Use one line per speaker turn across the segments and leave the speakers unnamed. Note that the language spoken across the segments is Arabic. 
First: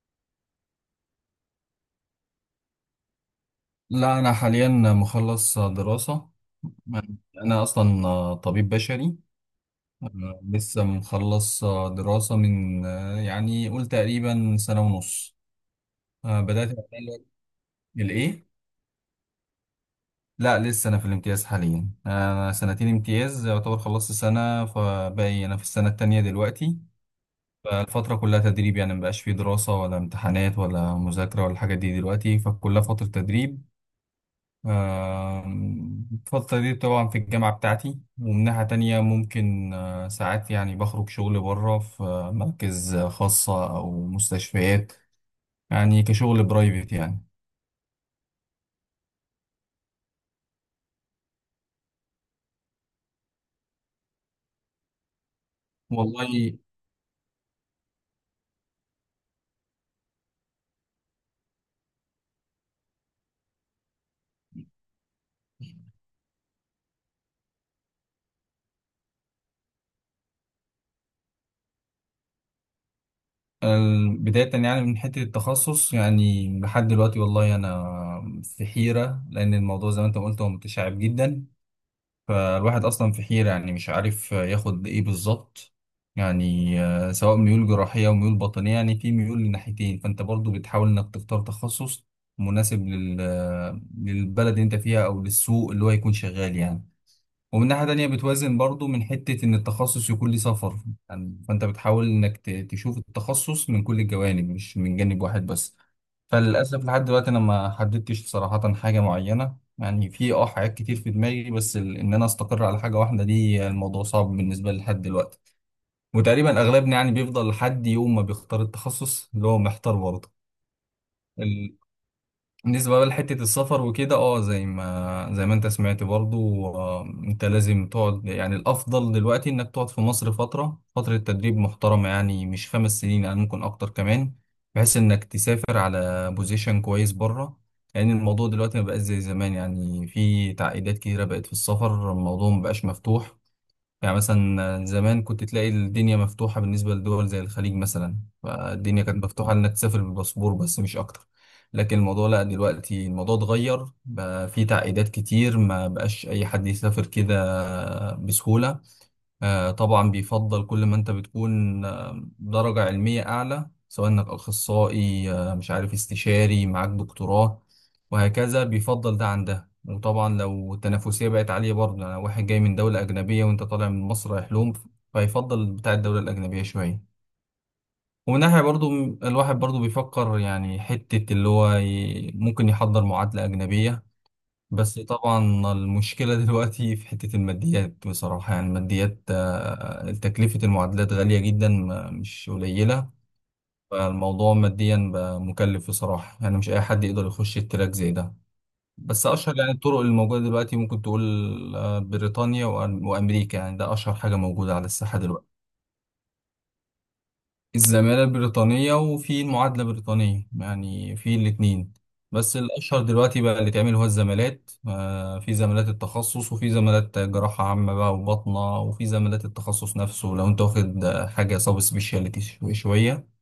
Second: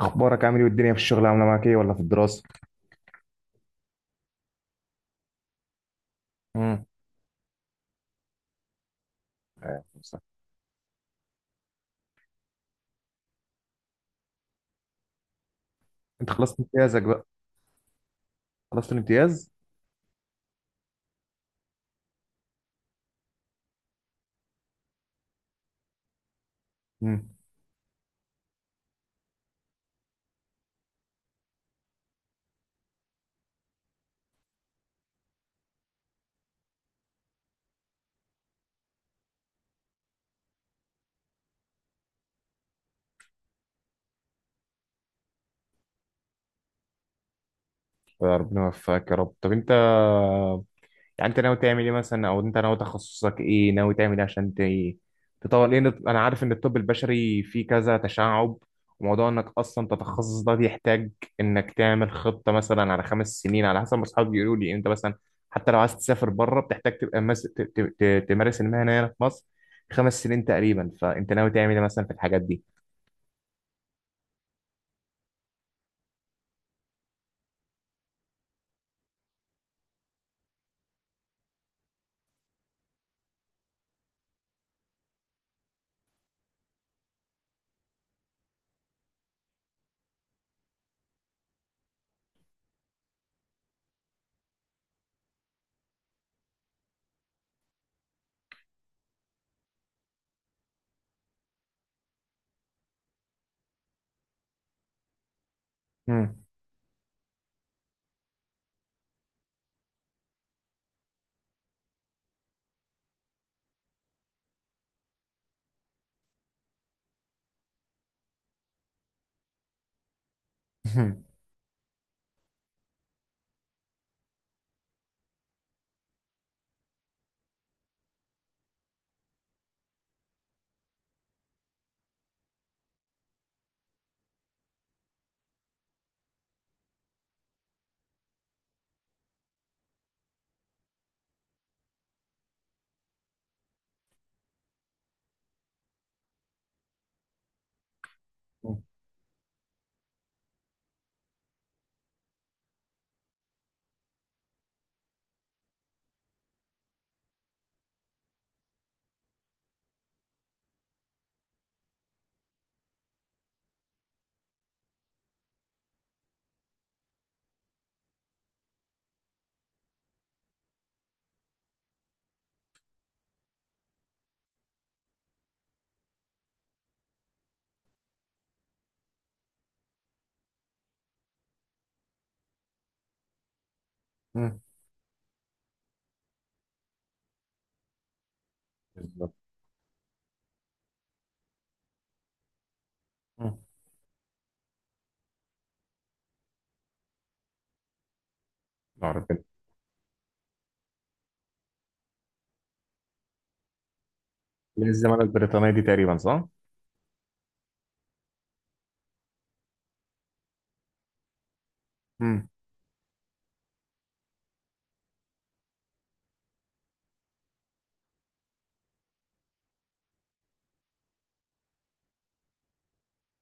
اخبارك عامل ايه والدنيا في الشغل عامله معاك ايه ولا في الدراسه؟
لا، أنا حاليا مخلص دراسة.
امم.
أنا أصلا طبيب بشري
آه، صح.
لسه مخلص دراسة من، يعني قول، تقريبا سنة ونص.
انت خلصت
بدأت
امتيازك
أتعلم
بقى؟
الإيه؟
خلصت الامتياز؟
لا، لسه أنا في الامتياز حاليا، أنا سنتين امتياز يعتبر خلصت سنة فباقي أنا في السنة التانية دلوقتي.
امم.
فالفترة كلها تدريب، يعني مبقاش فيه دراسة ولا امتحانات ولا مذاكرة ولا الحاجات دي دلوقتي، فكلها فترة تدريب. الفترة دي طبعا في الجامعة بتاعتي. ومن ناحية تانية ممكن ساعات، يعني بخرج شغل بره في مراكز خاصة أو مستشفيات، يعني كشغل برايفت يعني.
ربنا يوفقك يا رب. طب انت يعني انت ناوي تعمل ايه مثلا، او انت ناوي تخصصك ايه، ناوي تعمل ايه عشان تطور، لان انا عارف ان
والله.
الطب البشري فيه كذا تشعب، وموضوع انك اصلا تتخصص ده بيحتاج انك تعمل خطة مثلا على 5 سنين، على حسب ما اصحابي بيقولوا لي. انت مثلا حتى لو عايز تسافر بره بتحتاج تبقى مس... ت... ت... ت... تمارس المهنة هنا في مصر 5 سنين تقريبا. فانت ناوي تعمل ايه مثلا في الحاجات دي؟
آه، بداية يعني من حتة التخصص، يعني لحد دلوقتي والله أنا في حيرة، لأن الموضوع زي ما أنت قلت هو متشعب جدا. فالواحد أصلا في حيرة، يعني مش عارف ياخد إيه بالظبط. يعني سواء ميول جراحية أو ميول باطنية، يعني في ميول لناحيتين، فأنت برضو بتحاول إنك تختار تخصص مناسب لل... آه، للبلد اللي أنت فيها أو للسوق اللي هو يكون شغال يعني. ومن ناحية تانية بتوازن برضو من حتة إن التخصص يكون ليه سفر. يعني فأنت بتحاول إنك تشوف التخصص من كل الجوانب مش من جانب واحد بس.
مم.
فللأسف لحد دلوقتي أنا ما حددتش صراحة حاجة معينة، يعني في حاجات كتير في دماغي، بس إن أنا أستقر على حاجة واحدة دي الموضوع صعب بالنسبة لي لحد دلوقتي. وتقريبا أغلبنا يعني بيفضل لحد يوم ما بيختار التخصص اللي هو محتار برضه.
مم.
بالنسبة بقى لحتة السفر وكده، زي ما انت سمعت برضو، انت لازم تقعد، يعني الافضل دلوقتي انك تقعد في مصر فترة، فترة تدريب محترمة، يعني مش 5 سنين، يعني ممكن اكتر كمان، بحيث انك تسافر على بوزيشن كويس بره. لان يعني الموضوع دلوقتي ما بقاش زي زمان، يعني في تعقيدات كتيرة بقت في السفر، الموضوع ما بقاش مفتوح. يعني مثلا زمان كنت تلاقي الدنيا مفتوحة بالنسبة لدول زي الخليج مثلا، فالدنيا كانت مفتوحة إنك تسافر بالباسبور بس مش أكتر. لكن الموضوع، لا، دلوقتي الموضوع اتغير بقى، فيه تعقيدات كتير، ما بقاش أي حد يسافر كده بسهولة. طبعا بيفضل كل ما انت بتكون درجة علمية أعلى، سواء انك أخصائي، مش عارف، استشاري، معاك دكتوراه، وهكذا. بيفضل ده عن ده. وطبعا لو التنافسية بقت عالية برضه، يعني واحد جاي من دولة أجنبية وانت طالع من مصر، هيحلم، فيفضل بتاع الدولة الأجنبية شوية. ومن ناحية برضه الواحد برضه بيفكر، يعني حتة اللي هو ممكن يحضر معادلة أجنبية.
مم.
بس طبعا المشكلة دلوقتي في حتة الماديات بصراحة، يعني الماديات،
بالظبط.
تكلفة المعادلات غالية جدا، مش قليلة.
مم.
فالموضوع ماديا بقى مكلف بصراحة، يعني مش أي حد يقدر يخش التراك زي ده. بس
ربنا.
أشهر يعني الطرق الموجودة دلوقتي، ممكن تقول بريطانيا وأمريكا، يعني ده أشهر حاجة موجودة على
زي
الساحة
الزمالة
دلوقتي.
البريطانية دي تقريبا، صح؟
الزمالة البريطانية وفي المعادلة البريطانية، يعني في الاتنين. بس الأشهر دلوقتي بقى اللي اتعمل هو الزمالات. في زمالات التخصص، وفي زمالات جراحة عامة بقى وباطنة، وفي زمالات التخصص نفسه لو انت واخد حاجة سبيشاليتي شوية.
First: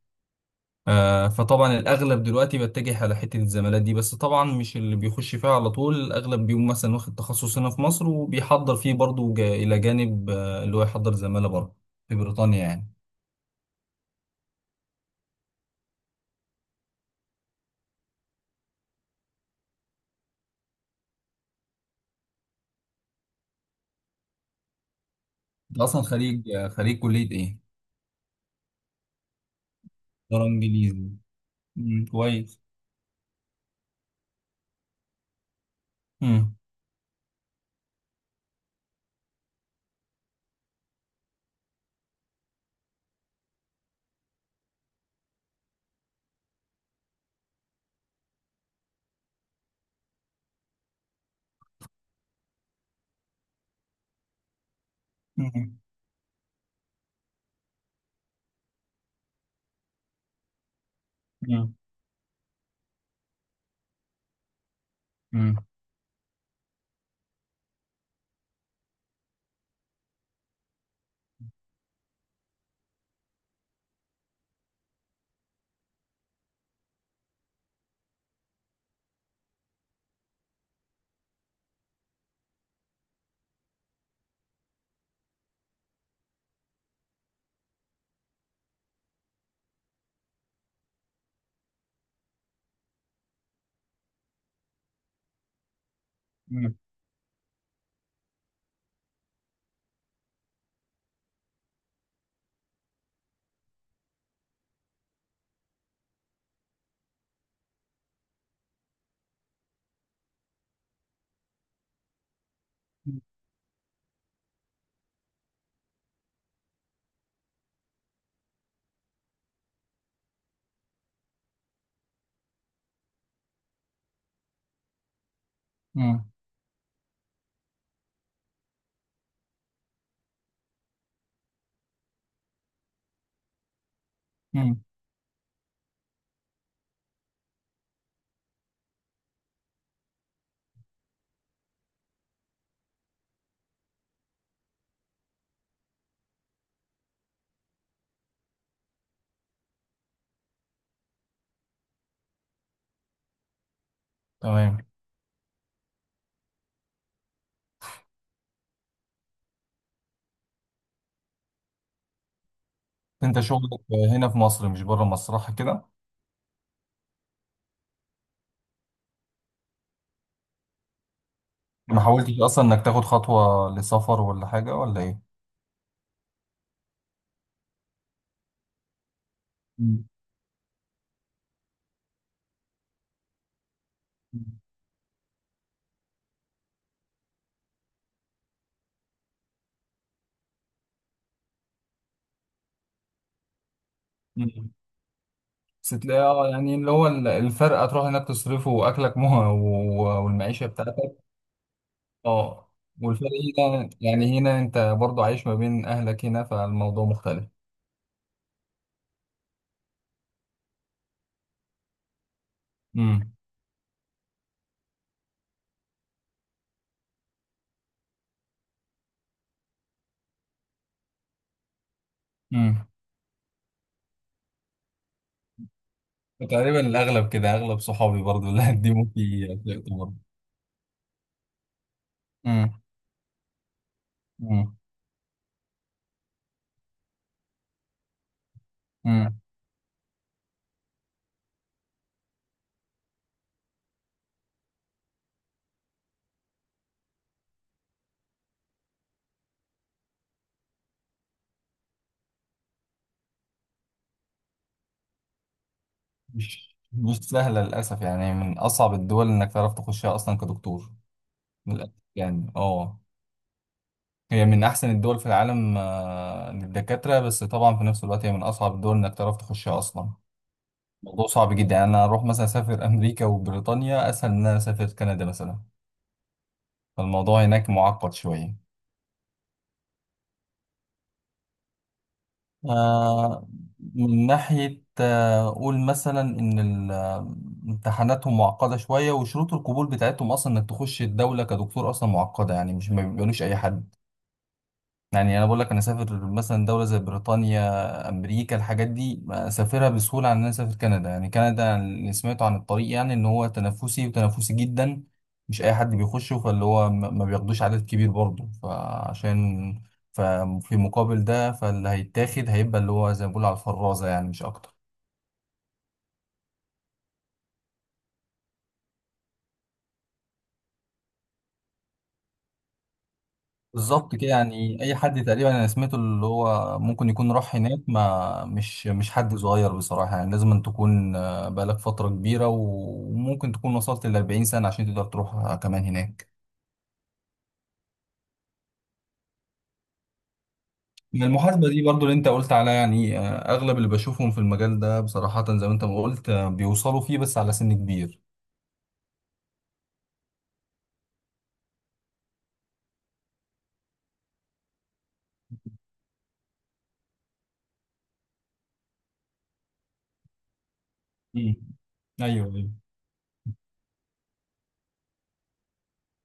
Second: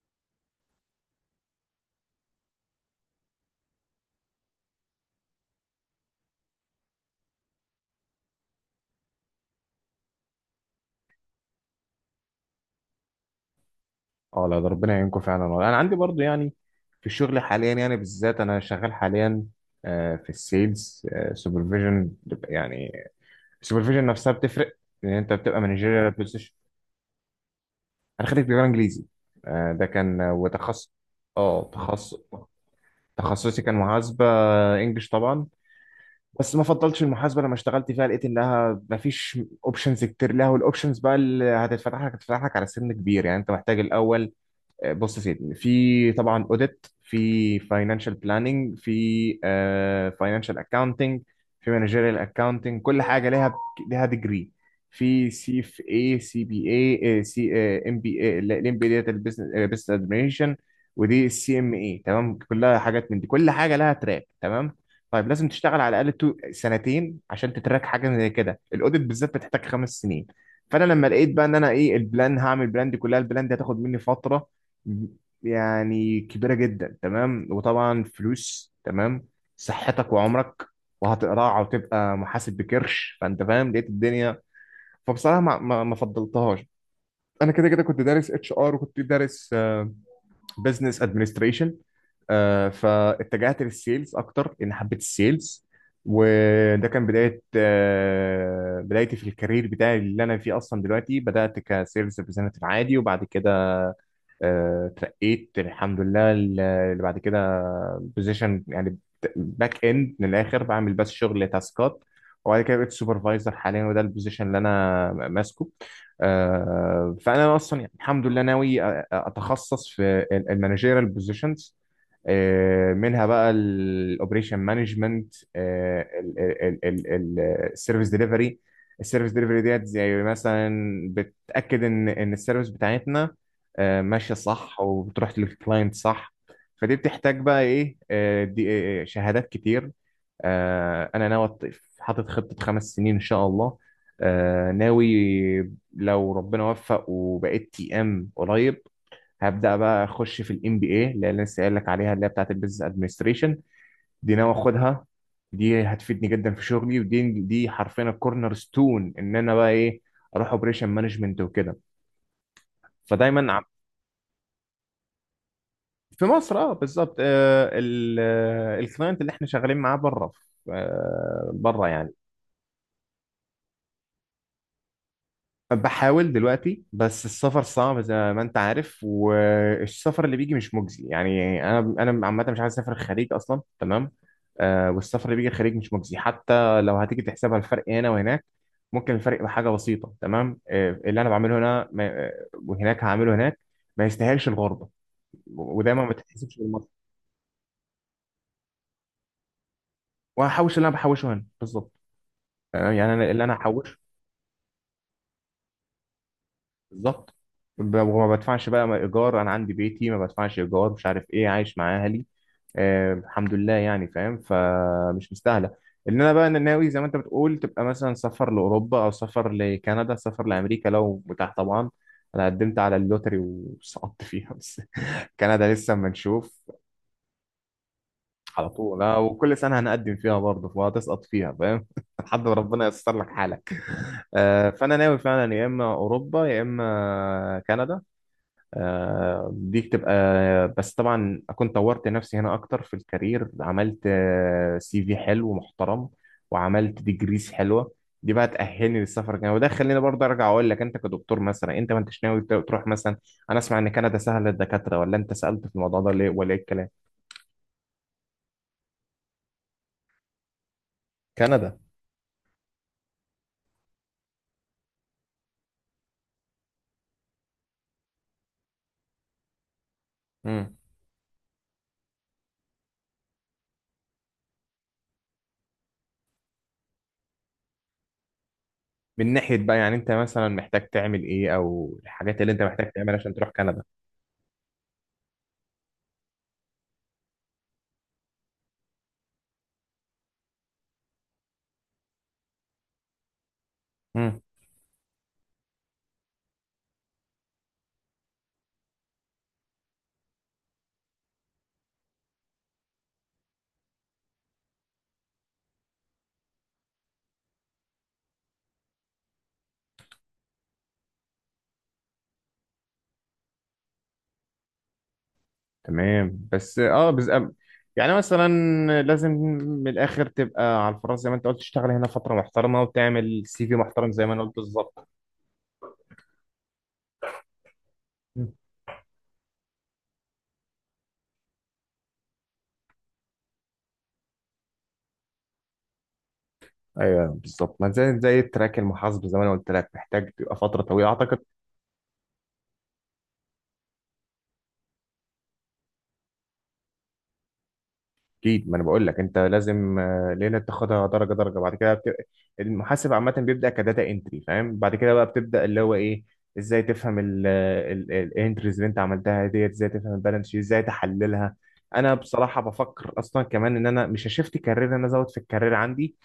فطبعا الأغلب دلوقتي بتجه على حتة الزمالات دي. بس طبعا مش اللي بيخش فيها على طول، الأغلب بيقوم مثلا واخد تخصص هنا في مصر وبيحضر فيه برضه إلى جانب اللي هو يحضر زمالة بره في بريطانيا يعني.
اه، لا، ده ربنا يعينكم فعلا. انا عندي برضو يعني، في الشغل حاليا، يعني بالذات انا شغال حاليا في السيلز، سوبرفيجن يعني. السوبرفيجن نفسها بتفرق، لان انت بتبقى
انت أصلا
مانجيريال
خريج،
بوزيشن.
خريج كلية إيه؟
انا خريج تجاره انجليزي. ده كان
دولار
وتخصص.
انجليزي.
اه،
مم،
تخصص.
كويس.
تخصصي كان محاسبه، انجلش طبعا.
مم.
بس ما فضلتش المحاسبه، لما اشتغلت فيها لقيت انها ما فيش اوبشنز كتير لها. والاوبشنز بقى اللي هتتفتح لك هتتفتح لك على سن كبير، يعني انت محتاج الاول. بص يا سيدي، في طبعا اوديت، في فاينانشال بلاننج، في فاينانشال اكاونتنج، في مانجيريال اكاونتنج، كل حاجه ليها ليها ديجري. في سي
مم.
في، اي سي بي، اي سي، ام بي اي، الام بي ديت البيزنس ادمنستريشن، ودي السي ام
مم.
اي. تمام، كلها حاجات من دي، كل حاجه لها تراك. تمام. طيب لازم
مم.
تشتغل على الاقل سنتين عشان تتراك حاجه زي كده. الاوديت بالذات بتحتاج 5 سنين. فانا لما لقيت بقى ان انا ايه البلان، هعمل البلان دي كلها، البلان دي هتاخد مني فتره يعني كبيرة جدا، تمام. وطبعا فلوس، تمام، صحتك وعمرك، وهتقرع وتبقى محاسب بكرش، فانت فاهم، لقيت الدنيا. فبصراحة ما فضلتهاش. انا كده كده كنت دارس اتش ار، وكنت دارس بزنس ادمنستريشن، فاتجهت للسيلز اكتر لان حبيت السيلز.
مم.
وده كان بداية، بدايتي في الكارير بتاعي اللي انا فيه اصلا دلوقتي. بدأت كسيلز ريبريزنتيف عادي، وبعد كده اترقيت الحمد لله اللي بعد كده بوزيشن يعني باك اند. من الاخر بعمل بس شغل تاسكات. وبعد كده بقيت سوبرفايزر حاليا، وده البوزيشن اللي انا ماسكه. فانا اصلا يعني الحمد لله ناوي اتخصص في المانجيرال بوزيشنز، منها بقى الاوبريشن مانجمنت،
مم.
السيرفيس ديليفري. السيرفيس ديليفري ديت زي مثلا بتاكد ان السيرفيس بتاعتنا ماشيه صح،
مم.
وبتروح للكلاينت صح. فدي بتحتاج بقى ايه، آه، دي آه، شهادات كتير. انا ناوي حاطط خطه 5 سنين ان شاء الله. ناوي لو ربنا وفق وبقيت تي ام قريب، هبدأ بقى أخش في الام بي اي اللي أنا لسه قايل لك عليها، اللي هي بتاعت البيزنس ادمنستريشن. دي ناوي
تمام.
آخدها. دي هتفيدني جدا في شغلي، ودي حرفيا الكورنر ستون إن أنا بقى إيه، أروح اوبريشن مانجمنت وكده.
انت
فدايما
شغلك هنا في مصر مش بره مصر، صح كده؟
في مصر، أه بالظبط. الكلاينت اللي إحنا شغالين معاه بره بره
ما
يعني.
حاولتش اصلا انك تاخد خطوة لسفر ولا حاجة ولا ايه؟
بحاول دلوقتي، بس السفر صعب زي ما انت عارف.
مم.
والسفر اللي بيجي مش مجزي. يعني انا عامه مش عايز اسافر الخليج اصلا، تمام. آه، والسفر اللي بيجي الخليج مش مجزي، حتى لو هتيجي تحسبها الفرق هنا وهناك ممكن الفرق بحاجه بسيطه، تمام. آه، اللي انا بعمله هنا ما وهناك هعمله هناك، ما يستاهلش
مم.
الغربه.
بس
ودايما ما
تلاقي،
تتحسبش
يعني،
بالمصري.
اللي هو الفرق تروح هناك تصرفه، واكلك مها، والمعيشه
وهحوش اللي انا
بتاعتك.
بحوشه هنا، بالظبط.
اه.
تمام؟ يعني انا
والفرق
اللي انا
هنا،
هحوشه.
يعني هنا انت برضو عايش ما بين اهلك هنا، فالموضوع
بالظبط.
مختلف.
وما بدفعش بقى ايجار، انا عندي بيتي، ما بدفعش ايجار، مش عارف ايه، عايش مع اهلي، آه
مم.
الحمد لله يعني فاهم، فمش مستاهله ان انا بقى. أنا ناوي زي ما انت بتقول تبقى مثلا سفر لاوروبا او سفر لكندا، سفر لامريكا لو متاح طبعا. انا قدمت
مم.
على اللوتري وسقطت فيها بس. كندا لسه اما نشوف.
تقريبا الاغلب كده، اغلب صحابي برضو اللي
على طول.
هتديموا في
وكل سنه
افلام
هنقدم
برضو.
فيها برضه فهتسقط فيها، فاهم. لحد ما
امم.
ربنا ييسر لك حالك.
امم.
فانا ناوي فعلا يا اما اوروبا يا اما كندا.
امم.
دي بتبقى، بس طبعا اكون طورت نفسي هنا اكتر في الكارير، عملت سي في حلو ومحترم، وعملت ديجريز حلوه، دي بقى تأهلني للسفر الجاي. وده خليني برضه ارجع اقول لك، انت كدكتور مثلا، انت ما انتش ناوي تروح مثلا؟ انا اسمع ان كندا سهله للدكاتره، ولا انت سألت في الموضوع ده ليه، ولا ايه
مش
الكلام؟
مش سهله للاسف، يعني من اصعب الدول انك تعرف تخشها اصلا كدكتور.
كندا.
للاسف يعني. اه. هي من احسن الدول في العالم للدكاتره. بس طبعا في نفس الوقت هي من اصعب الدول انك تعرف تخشها اصلا.
مم.
الموضوع صعب جدا، يعني انا اروح مثلا اسافر امريكا وبريطانيا اسهل من ان انا اسافر كندا مثلا. فالموضوع هناك معقد شويه.
من ناحيه بقى يعني انت مثلا محتاج تعمل ايه، او الحاجات اللي انت محتاج تعملها عشان
آه،
تروح كندا؟
من ناحية، قول مثلا إن امتحاناتهم معقدة شوية، وشروط القبول بتاعتهم أصلا إنك تخش الدولة كدكتور أصلا معقدة، يعني مش، ما بيقبلوش أي حد. يعني انا بقول لك انا اسافر مثلا دوله زي بريطانيا، امريكا، الحاجات دي اسافرها بسهوله عن ان انا اسافر كندا. يعني كندا، اللي سمعته عن الطريق يعني ان هو تنافسي وتنافسي جدا، مش اي حد بيخشه، فاللي هو ما بياخدوش عدد كبير برضه فعشان، ففي مقابل ده فاللي هيتاخد هيبقى اللي هو زي ما بيقولوا على الفرازه، يعني مش اكتر.
تمام، بس اه بس يعني مثلا، لازم من الاخر تبقى على الفراغ زي ما انت قلت، تشتغل هنا فتره محترمه، وتعمل سي في محترم،
بالظبط
زي
كده،
ما انا قلت
يعني اي
بالظبط.
حد تقريبا انا سمعته اللي هو ممكن يكون راح هناك ما
مم.
مش حد صغير بصراحه، يعني لازم أن تكون بقالك فتره كبيره، وممكن تكون وصلت ل 40 سنه عشان تقدر تروح كمان هناك.
ايوه بالظبط. ما زي زي التراك المحاسب زي ما انا قلت لك، محتاج تبقى فتره طويله
من
اعتقد.
المحاسبه دي برضو اللي انت قلت عليها، يعني اغلب اللي بشوفهم في المجال ده بصراحه زي ما انت ما قلت، بيوصلوا فيه بس على سن كبير.
اكيد. ما انا بقول لك انت لازم ليله تاخدها درجه درجه، بعد كده المحاسب عامه بيبدا كداتا انتري، فاهم. بعد كده بقى بتبدا اللي هو ايه، ازاي تفهم الانتريز اللي انت عملتها ديت، ازاي تفهم البالانس شيت، ازاي تحللها.
مم.
انا
ايوه،
بصراحه
ايوه.
بفكر اصلا كمان ان انا مش هشفت كارير، انا ازود في الكارير عندي.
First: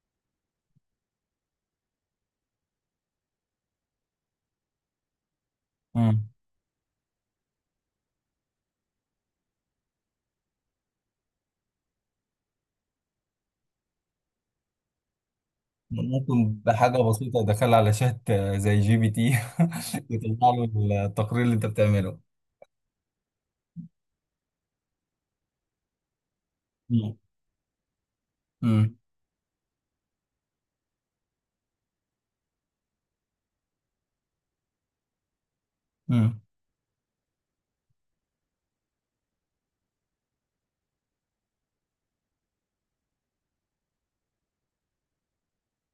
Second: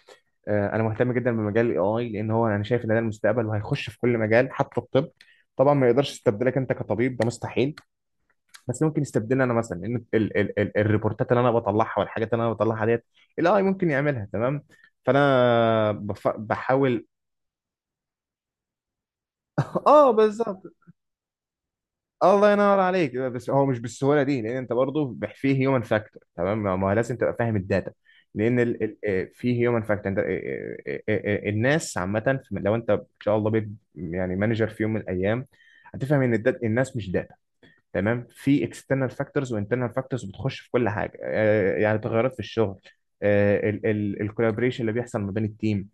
انا مهتم جدا بمجال الاي اي، لان هو انا شايف ان ده المستقبل وهيخش في كل مجال، حتى الطب. طبعا ما يقدرش
مم.
يستبدلك انت كطبيب، ده مستحيل. بس ممكن يستبدلني انا مثلا، لان ال الريبورتات اللي انا بطلعها والحاجات اللي انا بطلعها ديت الاي ممكن يعملها، تمام. فانا
ممكن بحاجه
بحاول.
بسيطه، دخل على شات زي GPT
اه
يطلع
بالظبط.
له التقرير اللي انت بتعمله.
الله ينور عليك، بس هو مش بالسهوله دي، لان انت برضه فيه هيومن فاكتور. تمام، ما هو لازم
مم.
تبقى فاهم الداتا. لان ال... ال...
مم.
آه، فيه هيومن فاكتور انت. الناس عامه لو انت ان شاء الله بيت يعني مانجر في يوم من الايام، هتفهم ان
مم.
الناس مش داتا، تمام. في اكسترنال فاكتورز وانترنال فاكتورز بتخش في كل حاجه، يعني تغيرات في الشغل، الكولابريشن اللي بيحصل ما بين التيم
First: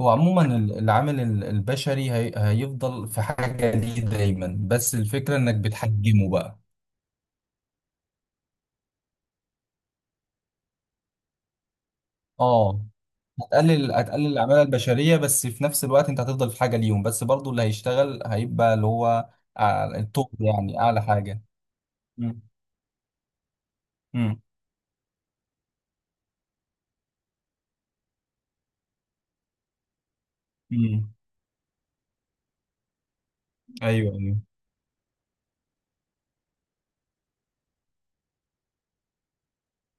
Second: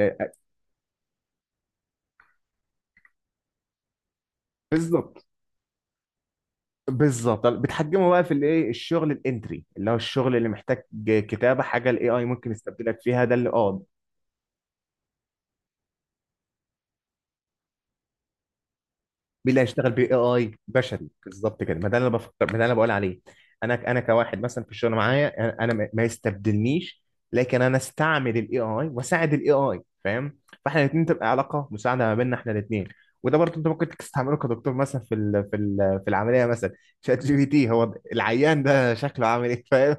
هو عموما العامل البشري هيفضل في حاجة ليه دايما، بس
بالظبط.
الفكرة انك بتحجمه بقى.
بالظبط، بتحجمه بقى في الايه الشغل الانتري، اللي هو الشغل اللي محتاج كتابه حاجه، الاي اي ممكن
اه.
يستبدلك فيها، ده اللي اه.
هتقلل العمالة البشرية، بس في نفس الوقت انت هتفضل في حاجة ليهم، بس برضو اللي هيشتغل هيبقى اللي هو
مين اللي
أع-
هيشتغل؟ باي
التوب،
اي
يعني اعلى
بشري،
حاجة.
بالظبط كده. ما ده اللي انا بفكر،
مم.
ما ده اللي انا بقول عليه. انا كواحد
مم.
مثلا في الشغل معايا، انا ما يستبدلنيش. لكن انا استعمل الاي اي واساعد الاي اي، فاهم. فاحنا الاثنين
مم.
تبقى علاقه مساعده ما بيننا احنا الاثنين. وده برضه انت ممكن
ايوه،
تستعمله
ايوه.
كدكتور مثلا في العمليه مثلا. شات جي بي تي، هو العيان ده شكله عامل ايه، فاهم.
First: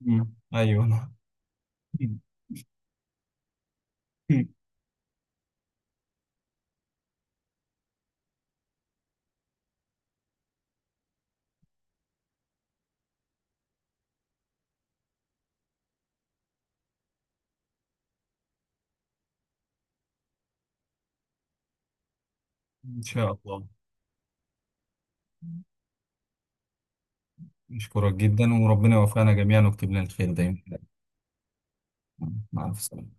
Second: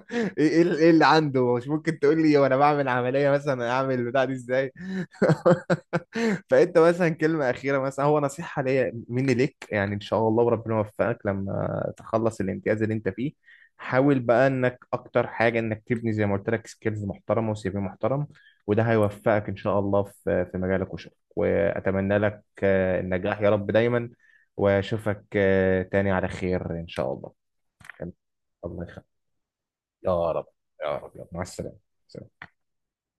مم. ايوه.
إيه اللي عنده، مش ممكن تقول لي وانا بعمل عمليه مثلا اعمل البتاع دي
مم.
ازاي؟ فانت مثلا كلمه اخيره مثلا هو نصيحه ليا مني ليك، يعني ان شاء الله وربنا يوفقك لما تخلص الامتياز اللي انت فيه، حاول بقى انك اكتر حاجه انك تبني زي ما قلت لك سكيلز محترمه وسي في محترم. وده هيوفقك ان شاء الله في مجالك وشغلك. واتمنى لك
ان شاء
النجاح يا
الله.
رب دايما. واشوفك تاني على خير ان شاء الله.
نشكرك جدا،
الله
وربنا
يخليك.
يوفقنا جميعا ويكتب لنا
يا
الخير
رب.
دايما.
يا رب يا رب. مع السلامة. سلام.
مع السلامة.